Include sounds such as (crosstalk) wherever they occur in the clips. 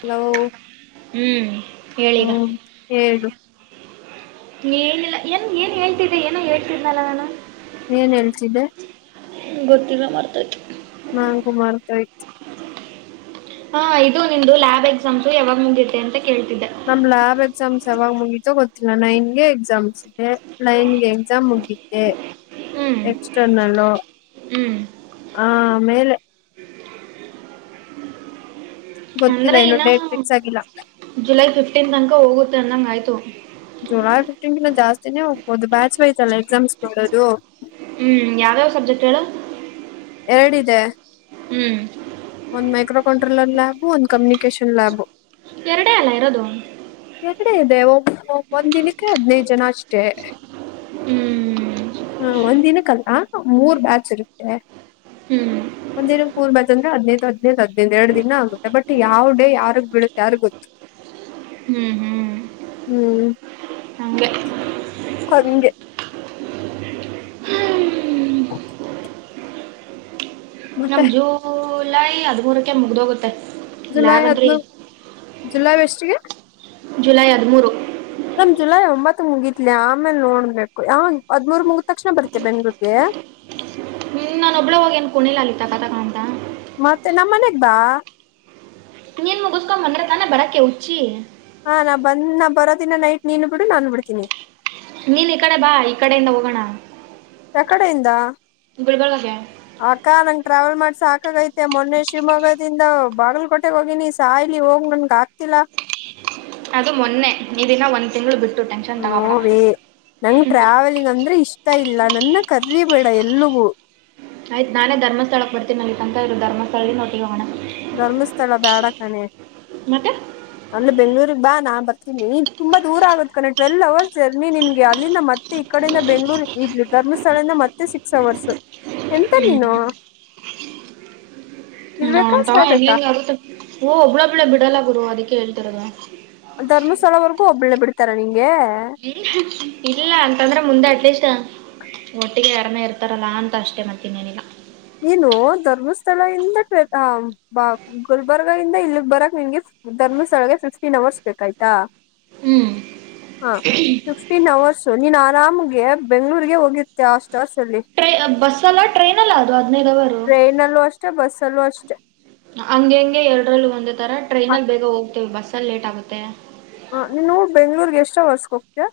Hello ಹ್ಮ್ ಹೇಳೀಗ ಹ್ಮ್ ಹೇಳು. ಏನಿಲ್ಲಾ ಏನ್ ಏನ್ ಹೇಳ್ತಿದ್ದೆ ಏನ ಹೇಳ್ತಿದನಲ್ಲ ನಾನು. ಏನ್ ಹೇಳ್ತಿದ್ದೆ ಗೊತ್ತಿಲ್ಲಾ ಮರತ್ತೊಯ್ತು. ನಾನಗು ಮರ್ತೊಯ್ತು. ಹಾ ಇದು ನಿಮ್ದು ಲ್ಯಾಬ್ ಎಕ್ಸಾಮ್ಸು ಯಾವಾಗ ಮುಗಿಯುತ್ತೆ ಅಂತ. ಕೇಳ್ತಿದ್ದೆ ನಮ್ ಲ್ಯಾಬ್ ಎಕ್ಸಾಮ್ಸ್. ಯಾವಾಗ ಮುಗೀತೋ ಗೊತ್ತಿಲ್ಲ ನೈನ್ಗೆ ಎಕ್ಸಾಮ್ಸ್ ಇದೆ. ನೈನ್ ಗೆ ಎಕ್ಸಾಮ್ ಮುಗಿ. ಗೆ. ಹ್ಮ್ ಎಕ್ಸ್ಟರ್ನಲ್ಲು. ಹ್ಮ್ ಆ ಮೇಲೆ. ಗೊತ್ತಿಲ್ಲ ಅಂದ್ರೆ ಇನ್ನು ಇನ್ನ ಡೇಟ್ ಫಿಕ್ಸ್ ಆಗಿಲ್ಲ ಜುಲೈ ಫಿಫ್ಟೀನ್ ತನಕ ಹೋಗ. ಅನ್ನಂಗ ಆಯ್ತು. ಜುಲೈ ಫಿಫ್ಟೀನ ಕಿನ್ ಜಾಸ್ತಿನೇ ಹೋಗ್ಬೋದು ಬ್ಯಾಚ್ ಬಯ್ತಲ್ಲ ಎಕ್ಸಾಮ್ಸ್ಗೆ ಮಾಡದು. ಹ್ಮ್ ಯಾವ್ಯಾವ್ ಸಬ್ಜೆಕ್ಟ್ಳ. ಎರಡಿದೆ. ಹ್ಮ್. ಒಂದ್ ಮೈಕ್ರೋ ಕಂಟ್ರೋಲರ್ ಲ್ಯಾಬು ಒಂದ್ ಕಮ್ಯುನಿಕೇಶನ್ ಲ್ಯಾಬು. ಎರಡೇ ಅಲ್ಲ ಇರೋದು. ಎರಡೆ ಇದೆ ಒ ಒಂದ್ ದಿನಕ್ಕೆ ಹದ್ನೈದ್ ಜನ ಅಷ್ಟೇ. ಹ್ಮ್ ಹ ಒಂದಿನಕ್ ಆ. ಮೂರ್ ಬ್ಯಾಚ್ ಇರುತ್ತೆ ಹ್ಮ್ ಒಂದಿನ ಕೂರ್ಬ ಅ ಹದ್ನೈದು ಹದ್ಿನೈದದು ಎರಡು ದಿನ ಆಗುತ್ತೆ ಬಟ್ ಯಾವ್ ಡೇ ಯಾರಿಗ್ ಬಿೀಡುತ್ತೆ ಯಾರ ಗೊತ್ತು ಹ್ಮ್ ಹ್ಮ್ ಹ್ಮ್ ಹಂಗೆ ಕೊಜ ಹ್ಮ್. ಹಓಕೆ ನಮ್ ಜೋ ಲೈ ಹದಮೂರಕ್ಕೆ ಮುಗ್ದೋಗುತ್ತೆ ಜುಲೈ ಲ್ಯಾಬ್ ಅಂದ್ರೆ ಹದಿಮೂರು ಜುಲೈ ವ (inaudible) ಜುಲೈ ಹದಿಮೂರು ಮಮ್ ಜುಲೈ ಒಂಬತ್ ಮುಗತ್ಲಿ ಆಮೇಲೆ ನೋಡ್ಬೇಕು ಯಾವ ಹದ್್ಮೂರ್ ಮುಗ ತಕ್ಷಣ ಬರ್ತಿ ಬೆಂಗ್ಳೂರ್ಗೆ ಒಬ್ಳವಾಗ ಏನ್ ಕುಣಿಿಲ್ಲ ಅಲಾ ಕತಕಾಣಂತ ಮತ್ತೆ ನಮ್ಮ ಮನೆಗ್ ಬಾ ನೀ ನೀಏನ್ ಮುಗಿಸಸ್ಕೊ್ ಬಂದ್ರ ತಾನೆ ಬರಾಕ್ಕೆ ಹುಚ್ಚಿ ಹಾ ನಾ ಬಂದ್ ನಾ ಬರೋ ದಿನ ನೈಟ್ ನೀನು ಬಿಡು ನಾನು ಬಿಡ್ತೀನಿ ನೀನ್ ಈ ಕಡೆ ಬಾ ಈ ಕಡೆಯಿಂದ ಹೋಗೋಣ ಕಡೆಯಿಂದ ಬ ಹಾಗೆ ಟ್ರಾವೆಲ್ ಮಾಡ್ಸ ಸಾಕಾಗೈತೆ ಮೊನ್ನೆ ಶಿವಮೊಗ್ಗದಿಂದ ಬಾಗಲಕೋಟೆೆಗೆ ಹೋಗಿನಿ ಸಾಯಲಿ ಹೋಗ್ ನನ್ಗ ಆಗ್ತಿಲ್ಲ ಅದು ಮೊನ್ನೆ ಇದನ್ನ ಒಂದ್ ತಿಂಗ್ಗಳು ಬಿಟ್ಟ ನೋೇ ನಂಗ ಟ್ರಾವೆಲಿಂಗ್ ಅಂದ್ರೆ ಇಷ್ಟ ಹತಾ ಇಲ್ಲ ನನ್ನ ಕರ್ರಿ ಬೇಡ ಎಲ್ಲಗೂ ಆಯ್ತ್ ನಾನೇ ಧರ್ಮಸ್ಥಳಕ್ ಬರ್ತನೆ ನಲ್ಲಿಂತಹ ಇ ಧರ್ಮಸ್ಥಳ ನೋಟ ಹೋಗೋಣ ಧರ್ಮಸ್ಥಳ ಬ್ಯಾಡ ಕಾನೆ ಮತ್ತೆ ಅಲ್ಲಿ ಬೆಂಗಗಳೂರು ಬಾ ನಾನ್ ಬರ್ತೀನಿ ಈಗ ತುಂಬಾ ದೂರ ಆಗದ ಕಣ ಟ್ವೆಲ್ವ್ ಅವರ್ಸ್ ಜರ್ನಿ ನಿಮ್ಗೆ ಅಲ್ಲಿಂದ ಮತ್ತೆ ಈ ಕಡೆಯಿಂದ ಬೆಂಗ್ಳೂರ್ ಇಡ್ ಧರ್ಮಸ್ಥಳಿಂದ ಮತ್ತೆ ಸಿಕ್ಸ್ ಅವರ್ಸ್ ಎಂತ ಹ್ಮ್ ನೀನು ಇರ್ಬೇಕಾ ಸಾಯ್ಬೇಕಾ ಹಂಗಂಗರುತ್ತೆ ಹ ಒಬ್ಬಳೊಬ್ಬಳೆ ಬಿಡಲ್ಲ ಬುರುವ ಅದಕ್ಕೆ ಕೇಳ್ತರದ ಧರ್ಸ್ಥಳವರೆಗೂ ಒಬ್ಬಳ್ಳೆ ಬಿಡ್ತಾರೆ ತರ ಇಲ್ಲ ಅಂತಂದ್ರೆ ಮುಂದೆ ಅಟ್ಲೀಸ್ಟ್ ಒಟ್ಟಿಗೆ ಯಾರಮೇ ಇರ್ತಾರಲ್ಲಾ ಅಂತ ಅಷ್ಟೇ ಮತ್ತ ಇನ್ನೇನಿಲ್ಲ ನು ಧರ್ಮಸ್ಥಳ ಇಂದ ಗುಲ್ಬರ್ಗ ಇಂದ ಇಲ್ಲಿಗ್ ಬರಕ್ ನಿಮ್ಗೆ ಧರ್ಮಸ್ಥಳಗೆ ಫಿಕ್ಸ್ಟೀನ್ ಅವರ್ಸ್ ಬೇಕಾಯ್ತಾ ಹ್ಮ್ ಹಾ ಫಿಫ್ಟೀನ್ ಅವರ್ಸು ನೀನ್ ಆರಾಮ್ಗೆ ಬೆಂಗ್ಳೂರ್ಗೆ ಹೋಗಿತ್ತೆ ಅಷ್ಟು ಅವರ್ಸ್ ಅಲ್ಲಿ ಬಸಲಟ್ ಟ್ರೈನ್ ಎಲ್ಲ ಅದು ಹದ್ಿನೈದವರು ಚಲೋ ಅಷ್ಟೇ ಹಂಗೆ ಹಂಗೆ ಎರಡರಲ್ಲಿೂ ಒಂದ ತರ ಟ್ರೈನ್ ಆ ಅಲ್ಲಿ ಬೇಗ ಹೋಗ್ತವೆ ಬಸ್ ಲೇಟ್ ಆಗುತ್ತೆ ಹ ನೀನು ಬೆಂಗ್ಳೂರ್ಗೆ ಎಷ್ಟ ಹೊರ್ಸ್ಕ ಹೋಗ್ತೀಯಾ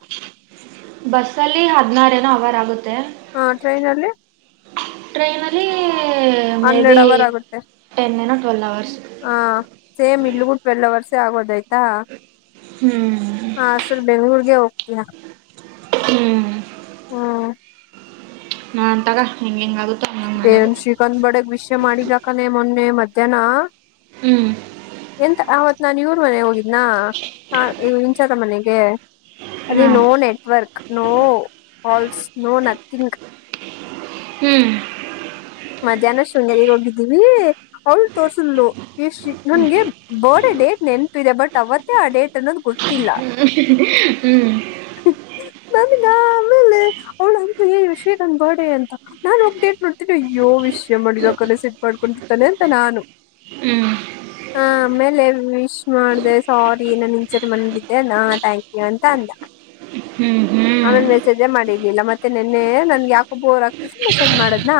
ಬಸ್ಲ್ಲಿ ಹದ್ಿನಾರ ನ ಅವರ್ ಆಗುತ್ತೆ ಹಾ ಟ್ರೈನಲ್ಲಿ ಟ್ರೈನ ಅಲ್ಲಿ ಹಂಡ್ರೆಡ್ ಅವರ್ ಆಗುತ್ತೆ ಟೆನ್ ಏನೋ ಟ್ವೆಲ್ ಅವರ್ಸ್ ಆ ಸೇಮ್ ಇಲ್ೂ ಟ್ವೆಲ್ವ ಅವರ್ಸ್ ಆೋದ್ ಹ್ಮ್ ಹ ಸರ್ ಬೆಂಗ್ಳೂರ್ಗೆ ಹೋಗ್ತಯ ಹ್ಮ್ ಹ್ಮ ನಾ ಅಂತಾಗ ಹೆಂಗ ಹೆಂಗ ಏನ್ ಶ್ರೀಕಾಂತ್ ಬಡಗ್ ವಿಷಯ ಮಾಡಿಲಾಕಾನೆ ಮೊನ್ನೆ ಮೆ ್ದನ ಹ್ಮ್ ಎಂತ ಆವ ನಾನ್ ಇೂ ಮನೆ ಹೋಗಿ ನಾ ಹ ಇವು ಇಂಚತ ಮನೆಗೆ ಹ ಹಾ ಅದ no network no all snow nothing ಹ್ಮ್ ಮಧ್ಯಾಹ್ನ ಶೃಂಗೇರಿ ಇರ ಹಿದ್ದೀವಿ ಅವಳು ತೋರ್ಸಲ್ಲು ಯಶ್ರೀ ನನ್ಗೆ ಬರ್ಡೇ ಡೇಟ್ ನೆನ್ ಇದೆ ಬಟ್ ಅವತ್ತೇ ಅಡೇಟ್ ಅನ್ನೋದು ಗೊತ್ತ ಹ ಹ್ಮ್ ನ ಆಮೇಲೆ ಅವಳ ಅಂತ ವಿಷೇಗನ್ ಬರ್ಡೇ ಅಂತ ನಾನು ಒೋಗ ಡೇಟ್ ನೋಡ್ತೀನಿ ಯ್ಯೋ ವಿಷಯ ಮಾಡಿದ ಕಲಸ ಇಟ್ ಮಾಡ್ಕೊಂಡಿರ್ತಾನೆ ಅಂತ ನಾನು ಹ್ಮ್ ಹಾ ಆಮೇಲೆ ವಿಶ್ ಮಾಡ್ದ ಸಾರಿ ನಾನ ಇಂಚರಿ ಮನಗಿದ್ದೆ ನ ಥ್ಯಾಂಕ್ ಯು ಅಂತ ಅಂದ ಹ್ಮ್ ಆಮೇನ್ ಮೆಸೇಜೇ ಮಾಡಿರ್ಲಿಲ್ಲ ಮತ್ತೆ ನಿೆನ್ನೆ ನನ್ಗೆ ಯಾಕೋ ಬೋರ್ ಆಗ್ತಿದ್ರ ಮೆಸೇಜ್ ಮಾಡದ್ನಾ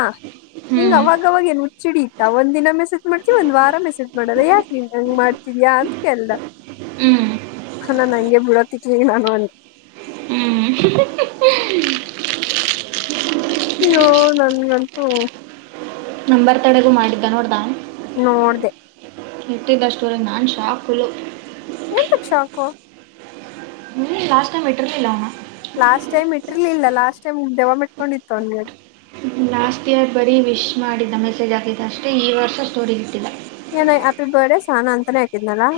ಹಂಗ ಹ್ಮ್ ಹ್ಮ್ ಅವಾಗವಾಗ ಏನ್ ಹಚ್ಚಿಡಿ ಇತ್ತಾ ಒಂದ್ಿನ ಮೆಸೇಜ್ ಮಾಡ್ತತಿವಿ ಒಂದ್ ವಾರ ಮೆಸೇಜ್ ಮಾಡದ ಯಾಕ ನೀನ್ ನಂಗ್ ಮಾಡ್ತಿದ್ಯಾ ಅಂತ ಕಲ್ಲ್ಲ ಹ್ಮ್ ನನ್ ಹಂಗೆ ಬಿಡತ್ತಕ್ ನಾನು ಒ ಹ್ಮ್ ಅೋ ನನ್ಗಂತೂ ನಂಬರ್ ತಡೆಗೂ ಮಾಡಿದ್ದ ನೋಡ್ದ ನೋಡ್್ದ ಎಟ್ಟಿದ್ದಷ್ಟುವರ ನಾನ್ ಶಾಕ್ಳ ಎಂತಕ್ ಶಾಕು ಲಾಸ್ಟ್ ಟಮ ಬಿಟ್ಟಿಲ್ಲ ಅವಾ ಲಾಸ್ಟ್ ಟೈಮ್ ಇರ್ಲಿಲ್ಲ ಲಾಸ್ಟ್ ಟೈಮ್ ದೆವ ಮೆಟ್ಕೊಂಡಿತ್ತು ಅವನ್ ಲಾಸ್ಟ್ ಇಯರ್ ಬರೀ ವಿಶ್ ಮಾಡಿದ್ದ ಮೆಸೇಜ್ ಹಾಕಿದ್ದ ಅಷ್ಟೇ ಈ ವರ್ಷ ಸೋರಿಗಿಟ್ಟಿಲ್ಲ ಏನ ಹ್ಯಾಪಿ ಬರ್ತ್ಡೇ ಸಾನ ಅಂತಾನೇ ಹಾಕಿದ್ನಲ್ಲಾ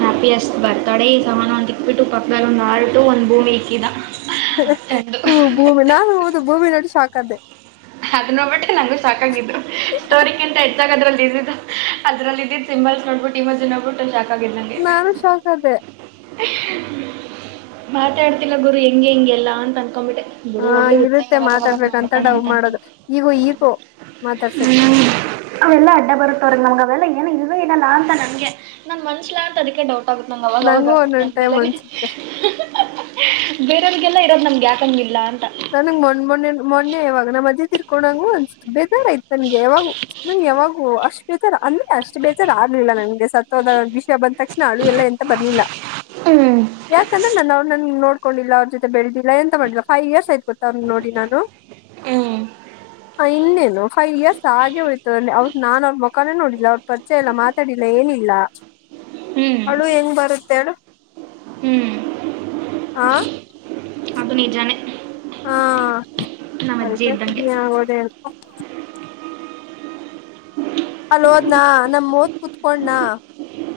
ಹ್ಯಾಪಿ ಅಷ್ಟ ಬರ್ತಾಡ ಈ ಸಮಾನ ಒಂದಿಕ್ಬಿಟ್ಟು ಪಕ್ಕದದಲ್ಲಿ ಒಂದು ಆರ್ಟು ಒಂದು ಭೂಮಿ ಇಕ್ಕಿದ ಚಂದು ಹ್ಮ ಗೂಮ ನಾ ಹದು ದು ಭೂಮಿ ನಡು ಸಾಕದೆ ಅದು ನೋಡ್ಬಿಟ್ಟು ದಲ್ಲಿ ಇದ ಅದಲ್ಲಿ ಇದ ಸಿಂಬಲ್ ನೋಡ್ಬಿಟ್ಟ ಈ ಮ್ ನೋಗ್ಬಿುತಿ ನಾನು ಶಾಕ್ ಅದೇ ಮಾತಾಡ್ತಿಲ್ಲ ಗುರು ಹೆಂಗೆ ಹೆಂಗೆಲ್ಲ ಅಂತ ಅನ್ಕೊಂಡ್ಂಬಿಟ್ಟೆ ಗುಡ ಹ ಹೋಗ್ಲಿ ಹಚ್ಚಾಗಿ ಇರುತ್ತೆ ಯಾವಾಗವಾಗ ಮಾತಾಡ್ಬೇಕಂತ ಮಾಡ್ತಾನೆ ಡವ್ ಅಂತಂತ ಮಾಡೋದು ಈಗೂ ಈಗೂ ಮಾತಾಡ್ಸಕ್ಕೆ ಹ್ಮ ಅವೆಲ್ಲಾ ಅಡ್ಡ ಬರುತ್ತ ಅವ್ರಿಗೆ ನಮ್ಗೆ ಅವೆಲ್ಲ ಏನು ಇವೇ ಇರಲ್ಲ ಅಂತ ನನ್ಗೆ ನನ್ ಮನ್ಸಲ ಅಂತ ಅದಕ್ಕೆ ಡೌಟ್ ತಗುತ್ತ ನಂಗೆ ನಂಗೂ ಅವಾಗವಾಗ ಒಂದೊಂದ್ ಟೈಮ್ ನಮೇಲೆ ಅನ್ಸುತ್ತೆ ಬೇರೆಯ್ರಿಗೆಲ್ಲ ಇರೋದ್ ನಮ್ಗೆ ಆಕಂಗಿಲ್ಲ ಅಂತ ನನ ಮೊ ಮೊೆ ಮೊನ್ನೆ ಇವಾಗ ನಮ್ಮ ಮ್ಜೆ ತಿರ್ ಕಕೋಂಗು ಬೇಜಾರ ಆಯ್ತು ನನ್ಗೆ ಯಾವಾಗು ನನ್ಗೆ ಯಾವಾಗೂ ಅಷ್ಟ್ ಬೇಜಾರ್ ಅಂದ್ರೆ ಅಷ್ಟ್ ಬೇಜಾರ್ ಆಗ್ಲಿಲ್ಲ ನನ್ಗೆ ಸತ್ವದ ವಿಷಯ ಬಂದ ತಕ್ಷಣ ಅಳು ಎಲ್ಲ ಎಂತ ಬರ್ಲಿಲ್ಲ ಹ್ಮ್ ಯಾಕಂದ್ರೆ ನಾನ ಅವ್ ನನ್ ನೋಡ್ ಕೊಂಡಿಲ್ಲ ಅವ್ರ ಜೊತೆಳೆದಿಲ್ಲ ಎಂತ ಮಾಡ ಫೈವ ಇಯರ್ಸ್ ಆಐು ನೋಡಿ ನು ಹ್ಮ್ ಇನ್ನೇನು ಫೈವ್ ಇಯರ್ಸ್ ಹಾಗೆ ಹೋಯ್ತು ಅವ ನಾನು ಅವ್ರ ಮುಖಾನೇ ನೋಡಿಲ್ಲ ಅವ್ರ ಪರಿಚಯ ಎಲ್ಲ ಮಾತಾಡಿಲ್ಲ ಏನಿಲ್ಲ ಹ್ಮ್ ಅವಳು ಹೆಂಗ್ ಬರುತ್ತೆ ಹ್ಮ್ ಅದು ನಿಜಾನೇ ಹಾ ನಮ್ಮ ಅರಿಕ ಅಜ್ಜಿ ಇದ್ದಂಗೆ ಸಮನ್ಯ ಓದ ಒಪ್ಪ ಅಲ್ೋದ್ನಾ ನಮ ಮೂತ್ ಕುೂತ್ಕೊಂಡನಾ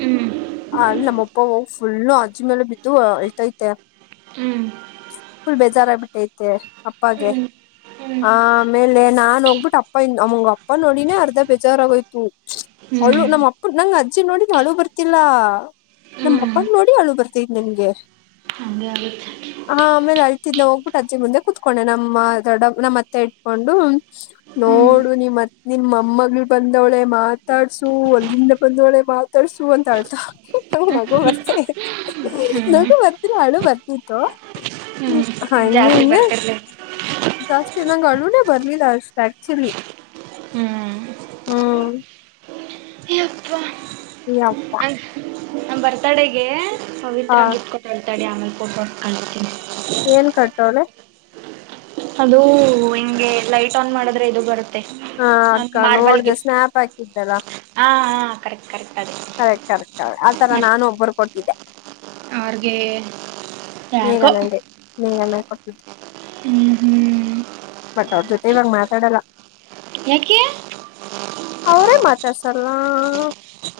ಹ್ಮ್ ಅ ಅಲ್ಲಿ ನಮ್ಮ ಅಪ್ಪ ಹೋಗ್ ಫುಲ್ಲು ಅಜ್ಜಿ ಮೇಲೆ ಬಿದ್ದು ಅಳ್ತೈತೆ ಹ್ಮ್ ಫುಲ್ ಬೇಜಾರ ಆಗ್ಬಿಟ್ಟೈತೆ ಅಪ್ಪಾಗ ಹ್ಮ್ ಹ್ಮ್ ಆಮೇಲೆ ನಾ ಹೋಗ್ಬಿಟ್ಟ ಅಪ್ಪಮಂಗ ಅಪ್ಪ ನೋಡಿನೇ ಅರ್ಧ ಬೇಜಾರಾಗೋಯ್ತು ಅವಳು ಹ್ಮ್ ನಮ್ಮ್ ಅಪ್ಪ ನಂಗ ಅಜ್ಜಿ ನೋಡಿನ ಹಳು ಬರ್ತ ಎಲ್ಲಾ ನಮ್ಮ ಹ್ಮ್ ಅಪ್ಪನ ನೋಡಿ ಅವಳು ಬರ್ತಿದ್ ನಿನ್ಗೆ ಅದ ಹಾ ಆಮೇಲೆ ಅಳ್ತಿದ್ದ ಹೋಗ್ಬಿಟ್ಟು ಅಜ್ಜಗ್ ಮುಂದೆ ಕುೂತ್ಕೊಂಡೆ ನಮ್ಮ ದೊಡ್ಡ ನಮ್ಮ್ತ್ತ ಇಟ್ಕೊಂಡು ಹ್ಮ್ ನೋಡು ನಿಮ್ತ್ ನಿಮ್ಮ ಅಮ್ಮಗ್ ಬಂದವಳೆ ಮಾತಾಡ್ಸು ಅಲ್ಲಿಂದ ಬಂದವಳೆ ಮಾತಾಡ್ಸು ಅ ಚಳ್ತ ಹ ನಗ ಬರ್ತ ಹ್ಮ್ ನಗು ಬರ್ತಿ ಹಡುು ವರ್ತಿೀತ್ತು ್ಮ ಹ್ಮ್ ಹ ಜಾಸ್ತಿ ಇನ ಬರ್ತಿರ್ಲಿ ದಷ್ಟತಿ ನಂಗಗೆ ಅಳೂನ ಬರ್ಲಿಲ್ಲ ಅಷ್ಟು ಆಕ್ಚುಲಿ ಹ್ಮ್ ಹ್ಮ್ ಯಪ್ಪ ಇತ ನ ಬರ್ತಾಡೆಗೆ ಹಾ ಸವತ್ರಾ ಗೀತ್ ಕೊತು ತಡಿ ಆಮೇಲೆ ಫೋಟೋ ಒಡೆದು ಕಳಿಸುತೀನಿ ಏನ್ ಕಟ್ಟೋಳೆ. ಅದು ಹಿಂಗೆ ಲೈಟ್ ಆನ್ ಮಾಡಿದ್ರೆ ಇದು ಬರುತ್ತೆ. ಹಾ ಅಕ್ಕ ಮಾರ್ಬಲ್ ನೋಡ್ದೆ ಗಿಫ್ಟ್ ಸ್ನ್ಯಾಪ್ ಹಾಕಿದ್ದಲ್ಲ ಹಾ ಹಾ ಕರೆಕ್ಟ್ ಕರೆಕ್ಟ್ ಅದೇ ಕರೆಕ್ಟ್ ಕರೆಕ್ಟ್ ಆತರ ನಾನು ಒಬ್ಬರು ಕೊಟ್ಟ. ಈಗ ಅವರಗೆ (unintelligible) (inaudible) ಹ್ಮ್ ಹ್ಮ್ ಬಟ್ ಅವ್ರ ಜೊತೆ ಇವಾಗ ಮಾತಾಡಲ್ಲ. ಯಾಕೆ ಅವರೇ ಮಾತಾಡ್ಸಲ್ಲ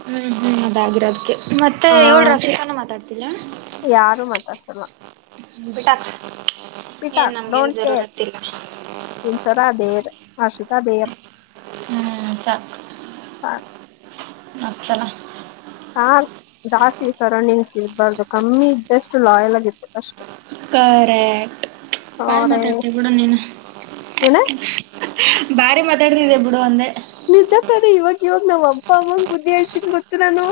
ಹ್ಮ್ ಹ್ಮ್ ಅದಾಗಿರದಕ್ಕೆ ಮತ್ತೆ ಆ ಇವಳು ರಕ್ಷಿತನು ಮಾತಾಡುತ್ತಿಲ್ಲ. ಇಲ್ಲ ಯಾರು ಮಾತಾಡ್ಸಲ್ಲ. ಬಿಟ್ಟಾಕು ಬಿಟಾಕ್ ಡೋಂಟ್ ಕೇರ್ (unintelligible) (unintelligible) ಹ್ಮ್ ಸಾಕು (unintelligible) ಹಾ ಜಾಸ್ತಿ ಸರೌಂಡಿಂಗ್ಸ್ ಇರಬಾರ್ದು ಕಮ್ಮಿ ಇದ್ದಷ್ಟು ಲಾಯಲ್ ಇರಬೇಕು ಅಷ್ಟೆ ಕರೆಕ್ಟ್ ಬಾರಿ ಅವರೇ ಮಾತಾಡುತೀಯ ಬಿಡು ನೀನು ಏನ ಬಾರಿ ಮಾತಾಡುತೀಯ ಬಿಡು ಅಂದೆ ನಿಜ ತಾನೆ ಇವಾಗ ಇವಾಗ ನಮ್ಮ ಅಪ್ಪ ಅವಂಗ ಬುದಿ ಹೇಳ್ತೀನಿ ಗೊತ್ತ ನಾನು.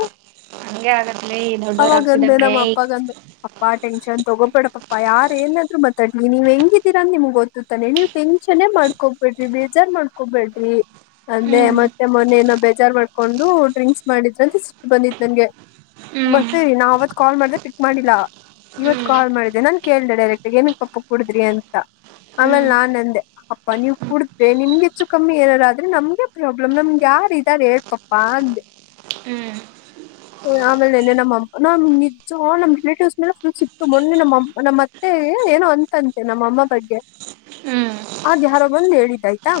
(unintelligible) ದೊಡ್ಡೋರ್ ಅವಾಗಂದೆ ಆಗ್ತಿದ್ದಂಗೆ ನಮ್ಮ ಅಪ್ಪಾಗಂದೆ ಅಪ್ಪ ಟೆನ್ಶನ್ ತಗೋಬೇಡ ಪಪ್ಪಾ ಯಾರ ಏನಾದ್ರು ಮಾತಾಡ್ಲಿ ನೀವ್ ಹೆಂಗಿದೀರ ಅಂತ ನಿಮ್ಗ್ ಗೊತ್ತತಾನೆ ನೀವ್ ಟೆನ್ಶನ್ ಮಾಡ್ಕೊಬೇಡ್ರಿ ಬೇಜಾರ್ ಮಾಡ್ಕೊಬೇಡ್ರಿ ಅಂದೆ ಹ್ಮ್ ಮತ್ತೆ ಮೊನ್ನೆ ಏನೋ ಬೇಜಾರ್ ಮಾಡ್ಕೊಂಡು ಡ್ರಿಂಕ್ಸ್ ಮಾಡಿದ್ರಿ ಅಂತ ಬಂದಿದ್ ನನ್ಗೆ ಹ್ಮ್ ಬರ್ತೇರಿ ನಾ ಅವತ್ ಕಾಲ್ ಮಾಡ್ದೆ ಫಿಕ್ ಮಾಡಿಲ್ಲ ಇವತ್ ಹ್ಮ್ ಕಾಲ್ ಮಾಡಿದೆೆ ನನ್ ಕೇಳ್ದೆ ಡೈರೆಕ್ಟ್ ಏನುಕ್ಕೆ ಪಪ್ಪ ಕುಡುದ್ರಿ ಅಂತ ಆಮೇಲೆ ಅಯ್ಯಪ್ಪ ನಾನ್ ಅಂದೆ ಅಪ್ಪಾ ನೀವ್ ಕುಡ್ದೆ ನಿಮ್ಗೆ ಹೆಚ್ಚು ಕಮ್ಮಿ ಏನಾರ ಆದ್ರೆ ನಮ್ಗೆ ಪ್ರಾಬ್ಲಮ್ ನಮ್ಗೆ ಯಾರ ಇದಾರ ಹೇಳ್ಪಪ್ಪಾ ಅಂದೆ ಆಮೇಲೆೆ ನಮ್ಮ ನಿಜ ನಮ್ಮ್ ರಿಲೇಟಿವ್ಸ್ ಮೇಲೆ ಫುಲ್ ಸಿಟ್ಟು ಮೊನ್ನೆ ನಮ್ಮಮ್ಮ ನಮ್ಮತ್ತೆ ಏನೋ ಅಂತಂತೆ ನಮ್ಮಅಮ್ಮ ಬಗ್ಗೆ ಅದು ಯಾರೊ ಬಂದ್ ಹೇಳಿದಾಯ್ತಾ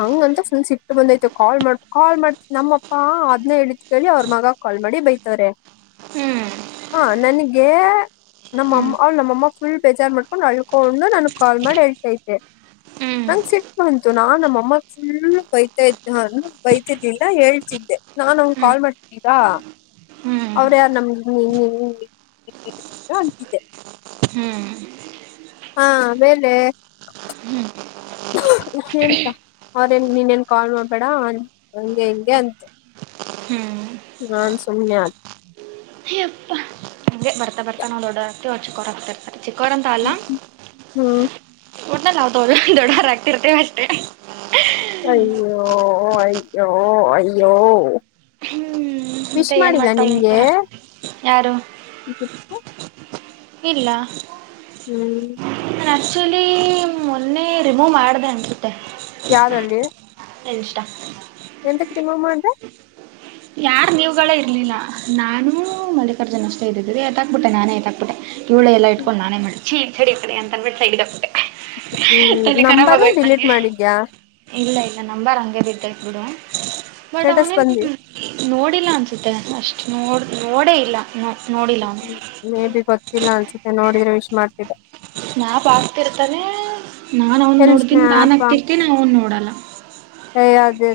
ಹಂಗಂತ ಫುಲ್ ಸಿಟ್ಟು ಬಂದ್ತು ಕಾಲ್ ಮಾಡ್ ಕಾಲ್ ಮಾಡ್ತ ನಮ್ಮಪ್ಪಾ ಅದ್ನೇ ಹೇಳಿದ ಕೇಳಿ ಅವ್ರ ಮಗ ಕಾಲ್ ಮಾಡಿ ಬೈತವಾರೆ ಹ ನನ್ಗೆ ನಮ್ಮ ಅಮ್ಮ ನಮ್ಮಅಮ್ಮ ಫುಲ್ ಬೇಜಾರ್ ಮಾಡಕೊಂಡು ಅಳ್ಕೊಂಡು ನನ್ ಕಾಲ್ ಮಾಡಿ ಹೇಳತಯ್ತೆ ನನಗೆ ಸಿಟ್ಟು ಬಂತು ನಮ್ಮಮ್ಮ ಫುಲ್ ಬೈತ ಬೈತಿದಿಂದ ಹೇಳ್ತಿದ್ದೆ ನಾನ್ ಕಾಲ್ ಮಾಡ ಅವ್ರ ಯಾರ (unintelligible) ಅಂತಿದ್ದೆ ಹ್ಮ್ ಹಾ ಆಮೇಲೆ ಎಂತ ಅವ್ರೇನ್ ನೀನ್ನೇನ್ ಕಾಲ್ ಮಾಡ್ಬೇಡ ಹಂಗೆ ಹಿಂಗೆ ಅಂತ ನಾನ್ ಸುಮ್ನೆ ಆದೇ ಬರ್ತಾ ಬರ್ತಾ ನಾವು ದೊಡ್ಡೋರ್ ಹಾಕ್ತಿವಿ ಅವರ ಚಿಕ್ಕವರಆಗುತೆತಾರೆ ಚಿಕ್ಕೋವರಂತಲ್ಲ ಹ್ಮ್ ಒಟ್ನಲ್ಲಿ ನಾವು ದೊಡ್ಡವರ ಆಗ್ತಿರ್ತೇವೆ ಅಷ್ಟೇ ಅಯ್ಯೋ ಅಯ್ಯೋ ಅಯ್ಯೋ ಹ್ಮ್ ವಿಶ್ ಮತ್ತೆ ಏನ್ ಮಾಡಿಲ್ಲ ಮಾಡ್ತಾ ನಿನ್ಗೆ (unintelligible) ಯಾರು ಇಲ್ಲ ಹ್ಮ್ ನಾನ ಆ್ಯಕ್ಚುಲಿ ಮೊನ್ನೆ ರಿಮೂವ್ ಮಾಡ್ದಂಿ ಯಾರಲ್ಲಿ (unintelligible) (inaudible) ಸ್ಟಾ ಎ ಕ್ರಮಮ್ಮ ಅಂದ ಯಾರು ನೀವುಗಳೇ ಇರ್ಲಿಲ್ಲ ನಾನು ಮಲ್ಲಿಕಾರ್ಜುನ ಅಷ್ಟೇ ಇದ್ದಿದ್ದೆ ಎತಾಕ್ಬಿಟ್ಟೆ ನಾನೇ ಎತ್ತಾಕ್ಬಿಟ್ಟೆ ಕೂಳ ಎ ಇಟ್ಕೊಂಡುಾನೇ ಮಾಡಿ ಚೀಲ್ ಡಿ ಅಂತ ಅಂಬಿಟ್ ಸೈಡ್ಡು (inaudible) ಹ್ಮ್ ತಲಕರ ನಂಬರ್ ಹಗೋಯ್ತ ಡಿಲೀಟ್ ನಂಗೆ ಮಾಡಿದ್ಯಾ ಇಲ್ಲ ಇಲ್ಲ ನಂಬರ್ ಹಂಗೆ ಬಿ (unintelligible) ಬಡ ಸ್ಟೇಟಸ್ ಬಂದಿ ನೋಡಿಲ್ಲ ಅನ್ಸುತ್ತೆ ಅಷ್ಟು ನೋಡ್ ನೋಡೇ ಇಲ್ಲ ನೋಡಿಲ್ಲ ಅವನು (unintelligible) ಮ ಬಿ ಬತ್ತ ಲಾ ತೆ ನೋಡಿದ್ರೆ ವಿಶ್ ಮಾಡ್ತಿದ್ದ ಸ್ನಾಪ್ ಆಗ್ತಿರ್ತಾನೆ ನಾನ್ ಅವನ್ ಎಲ್ ನೋಡ್ತೀನಿ ನಾ ಸ್ನ್ಯಾಪ ಆಗ್ತಿರ್ತೀನಿ ಅವನ್ ನೋಡಲ್ಲ ಇದೇ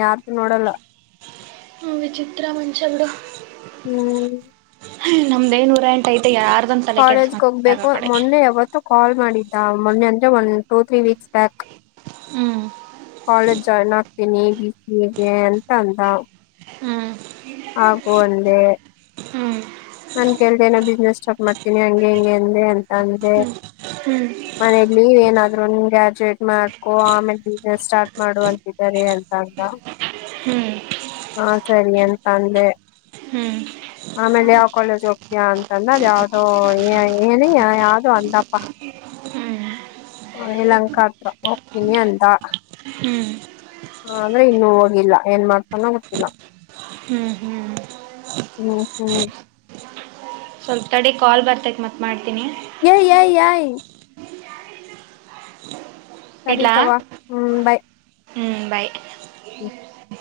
ಯಾರದು ನೋಡಲ್ಲ ವಿಚಿತ್ರಾ ಮನ್ಸ ಬಿಡು ಹ್ಮ್ ಹ ನಮ್ದೇ ನೂ ಎಂಟೈಐ ಕಾಲೇಜ್ಗೆ ಹೋಗ್ಬೇಕು ಮೊನ್ನೆ ಯಾವತ್ತು ಕಾಲ್ ಮಾಡಿ ಮೊನ್ನೆ ಅಂದೆ one two three weeks back ಹ್ಮ್ ಕಾಲೇಜ್ ಜಾಯ್ನ್ ಆಗ್ತೀನಿ ಬಿ ಸಿಗೆ ಅಂತ ಅಂದ ಹ್ಞೂ ಹಾಗು ಅಂದೇ ಹ್ಞೂ ಬಿಸ್ನೆಸ್ ಸ್ಟಾರ್ಟ್ ಮಾಡ್ತೀನಿ ಹಂಗೆ ಹಂಗಗೆ ಅಂದೆ ಅಂತ ಅಂದೆ ಮನ ಲೀವ್ ಏನಾದ್ರು ಗ್ರಾಜುಯೇಟ್ ಮಾಡ್ಕೊ ಆಮೇಲೆ ಬಿಸ್ನೆಸ್ ಸ್ಟಾರ್ಟ್ ಮಾಡು ಅಂತಿದ್ದಾರೆ ಅಂತ ಅಂದ ಹ ಸರಿ ಅಂತ ಅಂದೆ ಆಮೇಲೆ ಯ ಕಾಲೇಜ್ ಹೋಗ್ತೀಯಾ ಅಂತಂದ್ರ ಅದ ಯಾವ್ದೋ ಏನ ಯಾವ್ದೋ ಅಂದಪ ಸ್ವಲ್ಪ ಏಲಂಕತ್ರ ಹೋಗ್ತೀನಿ ಅಂತ ಅಂದ್ರೆ ಇನ್ನುೂ ಹೋಗಿಲ್ಲ ಏನ್ ಮಾಡ್ತಾನೋ ಗೊತ್ತಿಲ್ಲ ಹ್ಮ್ ಹ್ಮ್ ಸ್ವಲ್ಪ ತಡೆ ಕಾಲ್ ಬರ್ತಕ್ ಮತ್ ಮಾಡ್ತೀನಿ ಯ ಯ ಯಾ ಸರಿ ಇಡ್ಲಾ ತಗೋ ಹ್ಮ್ ಬೈ ಹ್ಞೂ ಬಾಯ್ ಹ್ಮ (inaudible)